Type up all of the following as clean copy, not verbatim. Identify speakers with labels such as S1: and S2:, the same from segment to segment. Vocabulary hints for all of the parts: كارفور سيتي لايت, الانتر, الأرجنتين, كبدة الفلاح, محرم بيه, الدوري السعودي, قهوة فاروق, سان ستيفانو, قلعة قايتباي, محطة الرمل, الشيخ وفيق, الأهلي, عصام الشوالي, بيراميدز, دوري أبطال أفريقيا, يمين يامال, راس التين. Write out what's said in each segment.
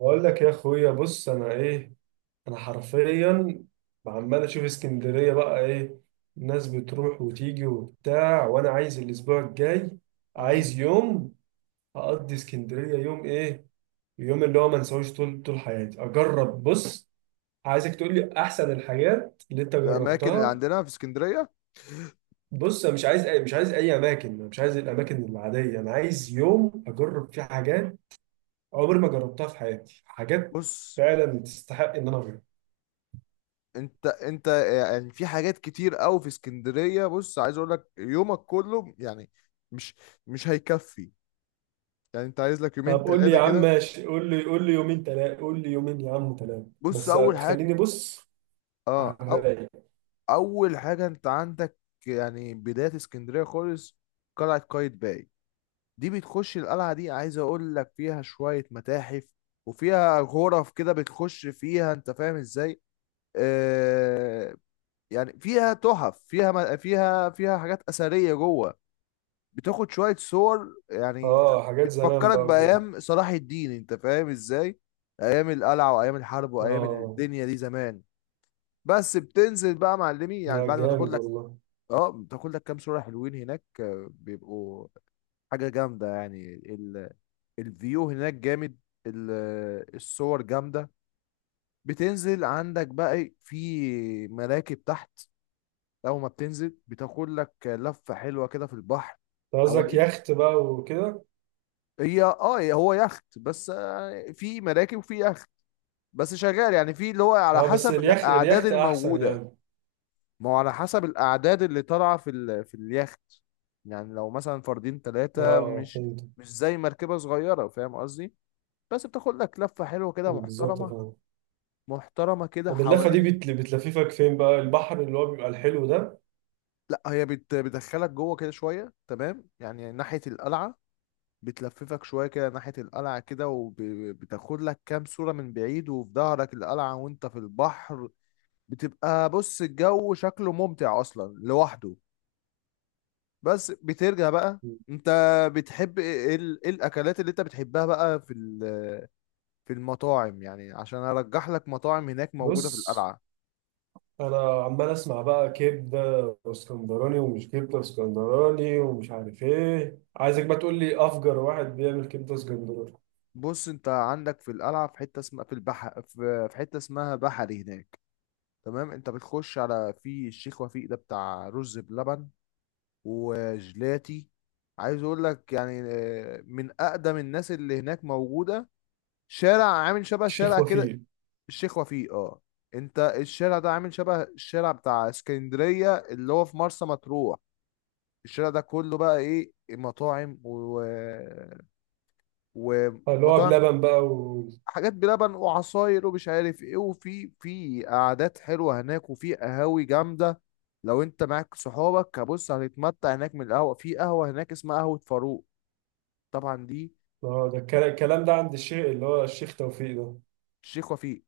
S1: بقول لك يا اخويا، بص انا ايه، انا حرفيا عمال اشوف اسكندريه بقى. ايه الناس بتروح وتيجي وبتاع، وانا عايز الاسبوع الجاي
S2: امم
S1: عايز يوم اقضي اسكندريه. يوم ايه؟ يوم اللي هو ما انساهوش طول طول حياتي. اجرب. بص، عايزك تقول لي احسن الحاجات اللي انت
S2: الاماكن اللي
S1: جربتها.
S2: عندنا في اسكندريه.
S1: بص انا مش عايز اي اماكن. أنا مش عايز الاماكن العاديه، انا عايز يوم اجرب فيه حاجات عمري ما جربتها في حياتي، حاجات
S2: بص،
S1: فعلا تستحق ان انا اجربها.
S2: انت يعني في حاجات كتير قوي في اسكندريه. بص عايز اقول لك يومك كله يعني مش مش هيكفي. يعني انت عايز لك يومين
S1: طب قول لي
S2: ثلاثه
S1: يا عم،
S2: كده.
S1: ماشي، قول لي يومين تلاتة، قول لي يومين يا عم تلاتة،
S2: بص،
S1: بس
S2: اول حاجه.
S1: تخليني بص على
S2: اه أو
S1: الرايق.
S2: اول حاجه، انت عندك يعني بدايه اسكندريه خالص قلعه قايتباي. دي بتخش القلعه دي، عايز اقول لك فيها شويه متاحف، وفيها غرف كده بتخش فيها انت فاهم ازاي. آه، يعني فيها تحف، فيها فيها حاجات أثرية جوه. بتاخد شوية صور يعني انت،
S1: اه حاجات زمان
S2: بتفكرك
S1: بقى وكده.
S2: بأيام صلاح الدين، انت فاهم ازاي، أيام القلعة وأيام الحرب وأيام
S1: اه،
S2: الدنيا دي زمان. بس بتنزل بقى معلمي يعني
S1: لا
S2: بعد ما تاخد
S1: جامد
S2: لك،
S1: والله.
S2: اه بتاخد لك كام صورة حلوين هناك، بيبقوا حاجة جامدة. يعني الفيو هناك جامد، ال... الصور جامدة. بتنزل عندك بقى إيه، في مراكب تحت. اول ما بتنزل بتاخد لك لفه حلوه كده في البحر
S1: انت قصدك
S2: حوالين.
S1: يخت بقى وكده.
S2: هي اه هو يخت، بس في مراكب وفي يخت، بس شغال يعني في اللي هو على
S1: اه بس
S2: حسب الاعداد
S1: اليخت احسن
S2: الموجوده.
S1: يعني.
S2: ما هو على حسب الاعداد اللي طالعه في في اليخت. يعني لو مثلا فردين ثلاثه،
S1: اه
S2: مش
S1: فهمت.
S2: مش زي مركبه صغيره، فاهم قصدي. بس بتاخد لك لفه حلوه كده
S1: بالظبط
S2: محترمه،
S1: فاهم.
S2: محترمه كده
S1: طب اللفة دي
S2: حوالين.
S1: بتلففك فين بقى؟ البحر اللي هو بيبقى الحلو ده؟
S2: لا هي بتدخلك جوه كده شويه، تمام، يعني ناحيه القلعه. بتلففك شوية كده ناحية القلعة كده، وبتاخد لك كام صورة من بعيد وفي ظهرك القلعة وانت في البحر. بتبقى بص الجو شكله ممتع أصلا لوحده. بس بترجع بقى انت، بتحب ايه، إيه ايه الأكلات اللي انت بتحبها بقى في في المطاعم، يعني عشان أرجح لك مطاعم هناك موجودة
S1: بص
S2: في القلعة.
S1: انا عمال اسمع بقى كبده اسكندراني، ومش كبده اسكندراني، ومش عارف ايه. عايزك بقى تقول لي افجر واحد بيعمل كبده اسكندراني.
S2: بص، انت عندك في القلعة في حتة اسمها في البحر، في في حتة اسمها بحري هناك، تمام. انت بتخش على في الشيخ وفيق ده بتاع رز بلبن وجلاتي. عايز اقول لك يعني من اقدم الناس اللي هناك موجوده. شارع عامل شبه
S1: الشيخ
S2: شارع كده،
S1: وفيق.
S2: الشيخ وفيق اه. انت الشارع ده عامل شبه الشارع بتاع اسكندريه اللي هو في مرسى مطروح. الشارع ده كله بقى ايه،
S1: اللي هو
S2: ومطاعم،
S1: بلبن بقى و...
S2: حاجات بلبن وعصاير ومش عارف ايه، وفي في قعدات حلوه هناك، وفي قهاوي جامده. لو انت معاك صحابك هبص هتتمتع هناك. من القهوه، في قهوه هناك اسمها قهوه فاروق، طبعا دي
S1: آه، ده الكلام ده عند الشيخ اللي هو الشيخ توفيق ده؟
S2: الشيخ وفيق.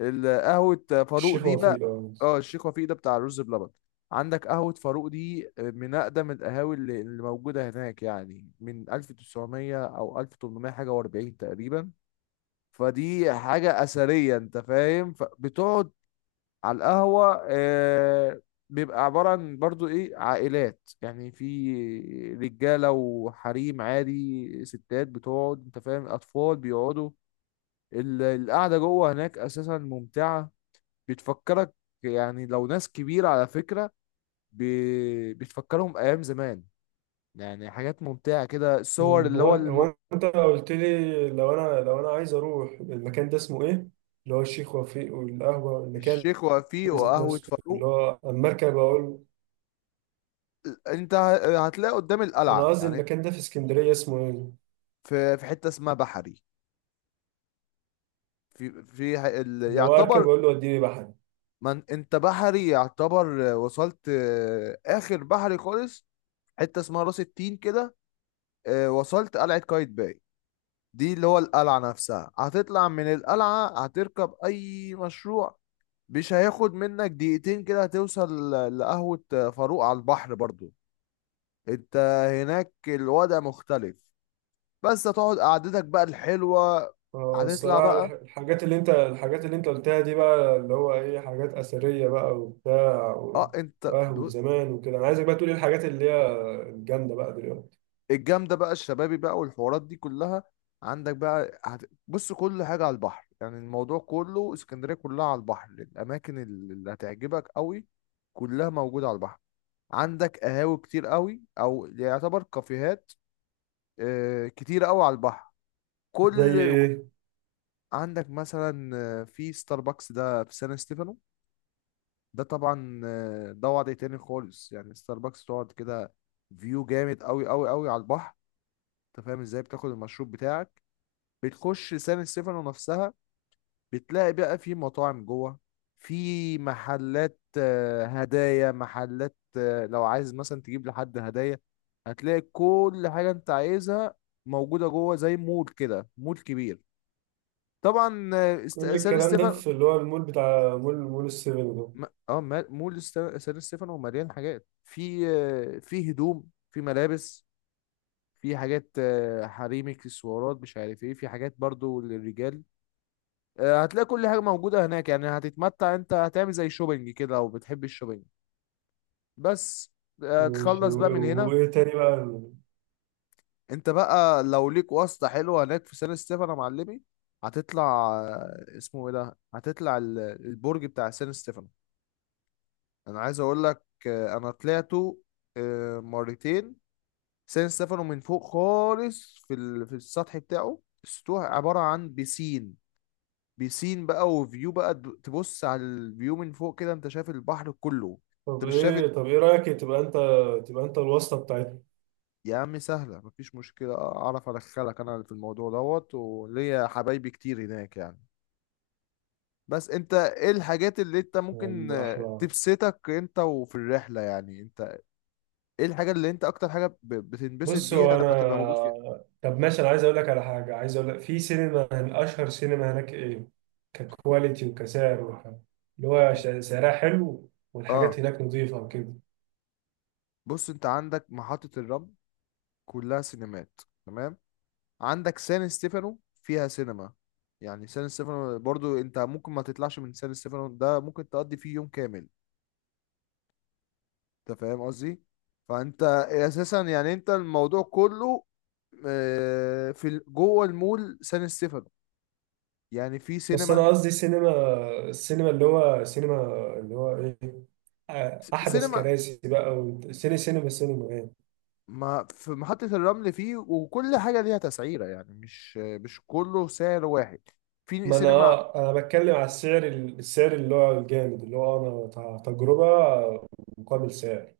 S2: القهوة فاروق
S1: الشيخ
S2: دي بقى،
S1: وفيق، اه.
S2: اه الشيخ وفيق ده بتاع الرز بلبن. عندك قهوة فاروق دي من أقدم القهاوي اللي موجودة هناك، يعني من 1900 أو 1800 حاجة و40 تقريبا. فدي حاجة أثرية أنت فاهم، فبتقعد على القهوة آه. بيبقى عبارة عن برضو إيه، عائلات يعني، في رجالة وحريم عادي، ستات بتقعد أنت فاهم، أطفال بيقعدوا. القعدة جوه هناك أساسا ممتعة، بتفكرك يعني لو ناس كبيرة على فكرة، بتفكرهم أيام زمان، يعني حاجات ممتعة كده، الصور
S1: مم،
S2: اللي
S1: هو
S2: هو
S1: انت قلت لي لو انا عايز اروح المكان ده اسمه ايه؟ اللي هو الشيخ وفيق والقهوه، المكان
S2: الشيخ وفيق
S1: ذات
S2: وقهوة
S1: نفسه اللي
S2: فاروق.
S1: هو المركب اقول.
S2: أنت هتلاقي قدام
S1: انا
S2: القلعة
S1: قصدي
S2: يعني،
S1: المكان ده في اسكندريه اسمه ايه؟
S2: في في حتة اسمها بحري. في في
S1: اللي هو اركب
S2: يعتبر
S1: اقول له وديني بحري.
S2: من أنت بحري يعتبر وصلت آخر بحري خالص، حتة اسمها راس التين كده. وصلت قلعة قايتباي، دي اللي هو القلعة نفسها. هتطلع من القلعة هتركب أي مشروع، مش هياخد منك دقيقتين كده هتوصل لقهوة فاروق على البحر برضو. انت هناك الوضع مختلف، بس هتقعد قعدتك بقى الحلوة.
S1: آه،
S2: هتطلع
S1: الصراحه
S2: بقى،
S1: الحاجات اللي انت، قلتها دي بقى، اللي هو ايه حاجات اثريه بقى وبتاع و-
S2: اه انت
S1: وقهوه
S2: ب-
S1: زمان وكده. انا عايزك بقى تقول ايه الحاجات اللي هي الجامده بقى دلوقتي؟
S2: الجامدة بقى، الشبابي بقى والحوارات دي كلها عندك بقى بص كل حاجة على البحر، يعني الموضوع كله اسكندرية كلها على البحر. الأماكن اللي هتعجبك قوي كلها موجودة على البحر. عندك قهاوي كتير قوي، او يعتبر كافيهات، كتير قوي على البحر،
S1: زي
S2: كل،
S1: ايه؟
S2: عندك مثلا في ستاربكس ده في سان ستيفانو. ده طبعا ده وضع تاني خالص، يعني ستاربكس تقعد كده، فيو جامد قوي قوي قوي على البحر، انت فاهم ازاي، بتاخد المشروب بتاعك. بتخش سان ستيفانو نفسها، بتلاقي بقى في مطاعم جوه، في محلات هدايا، محلات لو عايز مثلا تجيب لحد هدايا، هتلاقي كل حاجة انت عايزها موجودة جوه، زي مول كده مول كبير طبعا.
S1: كل
S2: سان
S1: الكلام ده
S2: ستيفانو،
S1: في اللي هو المول، بتاع مول السيفن ده؟
S2: مول سان ستيفانو مليان حاجات، في في هدوم، في ملابس، في حاجات حريمي، اكسسوارات مش عارف ايه، في حاجات برضو للرجال. هتلاقي كل حاجة موجودة هناك، يعني هتتمتع، انت هتعمل زي شوبينج كده لو بتحب الشوبينج. بس
S1: ماشي،
S2: تخلص بقى من
S1: و-
S2: هنا.
S1: وايه تاني بقى؟
S2: انت بقى لو ليك واسطة حلوة هناك في سان ستيفانو يا معلمي، هتطلع اسمه ايه ده، هتطلع البرج بتاع سان ستيفانو. انا عايز اقول لك انا طلعته مرتين. سان ستيفانو من فوق خالص في في السطح بتاعه. السطوح عبارة عن بيسين، بيسين بقى وفيو بقى، تبص على الفيو من فوق كده انت شايف البحر كله. انت
S1: طب
S2: مش شايف
S1: ايه،
S2: ال-
S1: رايك تبقى انت، الواسطه بتاعتنا؟
S2: يا عم سهلة، مفيش مشكلة، اعرف ادخلك انا في الموضوع دوت، وليا حبايبي كتير هناك يعني. بس انت ايه الحاجات اللي انت ممكن
S1: احلى.
S2: تبسطك انت وفي الرحلة، يعني انت ايه الحاجة اللي انت اكتر حاجة بتنبسط
S1: بص
S2: بيها
S1: هو
S2: لما تبقى موجود فيها؟
S1: انا، طب ماشي، انا عايز اقول لك على حاجه. عايز اقول لك في سينما، اشهر سينما هناك ايه ككواليتي وكسعر وك... اللي هو سعرها حلو والحاجات
S2: اه.
S1: هناك نظيفه وكده.
S2: بص انت عندك محطة الرمل كلها سينمات، تمام. عندك سان ستيفانو فيها سينما، يعني سان ستيفانو برضو انت ممكن ما تطلعش من سان ستيفانو ده، ممكن تقضي فيه يوم كامل، انت فاهم قصدي، فانت اساسا يعني انت الموضوع كله في جوه المول سان ستيفانو يعني في
S1: بس
S2: سينما.
S1: انا قصدي سينما، السينما اللي هو سينما اللي هو ايه آه، احدث
S2: سينما،
S1: كراسي بقى وسيني سينما، سينما يعني.
S2: ما في محطة الرمل فيه، وكل حاجة ليها تسعيرة يعني مش مش كله سعر واحد. في
S1: ما انا
S2: سينما،
S1: اه انا بتكلم على السعر، السعر اللي هو الجامد اللي هو انا تجربه مقابل سعر.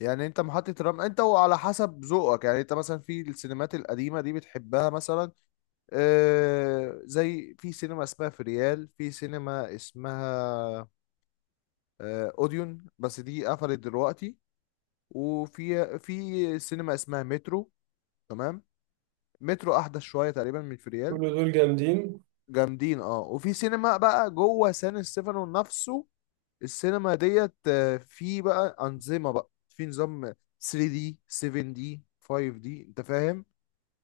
S2: يعني انت محطة الرمل انت وعلى حسب ذوقك، يعني انت مثلا في السينمات القديمة دي بتحبها مثلا، زي في سينما اسمها في ريال، في سينما اسمها اوديون، بس دي قفلت دلوقتي. وفي في سينما اسمها مترو، تمام، مترو احدث شويه تقريبا من في
S1: كل
S2: ريال.
S1: دول جامدين.
S2: جامدين اه، وفي سينما بقى جوه سان ستيفانو نفسه السينما ديت في بقى انظمه بقى، في نظام 3D 7D 5D انت فاهم،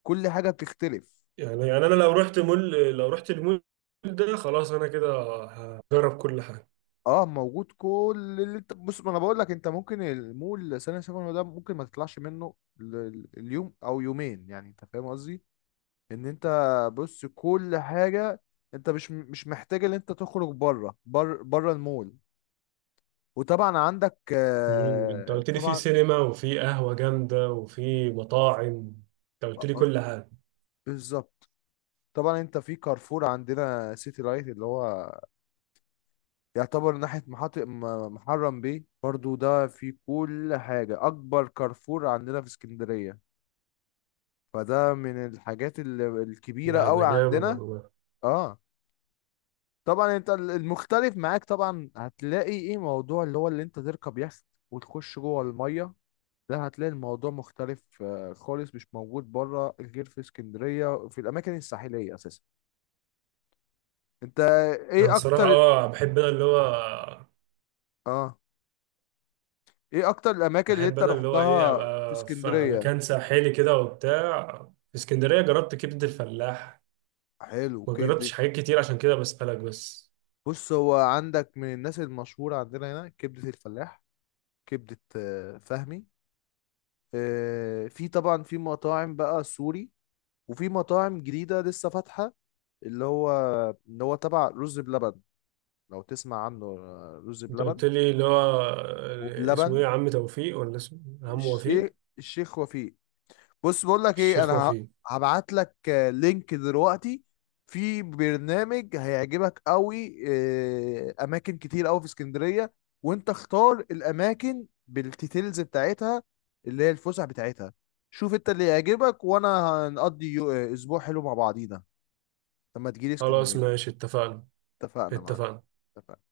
S2: كل حاجه بتختلف.
S1: يعني انا لو رحت مول، لو رحت المول ده خلاص انا كده هجرب كل حاجه.
S2: اه موجود كل اللي انت، بص ما انا بقول لك انت ممكن المول ثانية ثانوي ده ممكن ما تطلعش منه اليوم او يومين، يعني انت فاهم قصدي ان انت، بص كل حاجة، انت مش مش محتاج ان انت تخرج بره بره بره المول. وطبعا عندك
S1: مم، انت قلت لي في
S2: طبعا
S1: سينما وفي قهوه جامده وفي مطاعم. انت قلت
S2: آه،
S1: لي
S2: آه،
S1: كل حاجه.
S2: بالظبط. طبعا انت في كارفور عندنا سيتي لايت، اللي هو يعتبر ناحية محطة محرم بيه برضو، ده في كل حاجة، أكبر كارفور عندنا في اسكندرية، فده من الحاجات الكبيرة
S1: لا ده
S2: قوي
S1: جامد
S2: عندنا.
S1: والله.
S2: اه طبعا انت المختلف معاك، طبعا هتلاقي ايه موضوع اللي هو اللي انت تركب يخت وتخش جوه المية، ده هتلاقي الموضوع مختلف خالص، مش موجود بره غير في اسكندرية في الأماكن الساحلية أساسا. أنت
S1: انا
S2: إيه
S1: الصراحه
S2: أكتر،
S1: اه بحب انا اللي هو،
S2: آه إيه أكتر الأماكن اللي
S1: بحب
S2: أنت
S1: انا اللي هو ايه
S2: رحتها في
S1: ابقى في
S2: اسكندرية؟
S1: مكان ساحلي كده وبتاع. في اسكندريه جربت كبده الفلاح.
S2: حلو
S1: ما
S2: كبدة.
S1: جربتش حاجات كتير عشان كده بسألك بس.
S2: بص هو عندك من الناس المشهورة عندنا هنا كبدة الفلاح، كبدة فهمي، في طبعا في مطاعم بقى سوري، وفي مطاعم جديدة لسه فاتحة، اللي هو اللي هو تبع رز بلبن، لو تسمع عنه رز
S1: انت
S2: بلبن
S1: قلت لي اللي هو آه، اسمه
S2: وبلبن.
S1: ايه، عم توفيق ولا اسمه عم وفيق؟
S2: الشيخ، الشيخ وفيق. بص بقول لك ايه،
S1: الشيخ
S2: انا
S1: وفيق.
S2: هبعت لك لينك دلوقتي، في برنامج هيعجبك قوي اماكن كتير قوي في اسكندريه، وانت اختار الاماكن بالديتيلز بتاعتها اللي هي الفسح بتاعتها، شوف انت اللي يعجبك، وانا هنقضي اسبوع حلو مع بعضينا لما تجيلي
S1: خلاص،
S2: اسكندريه.
S1: ماشي، اتفقنا.
S2: اتفقنا معلم.
S1: اتفقنا.
S2: اتفقنا.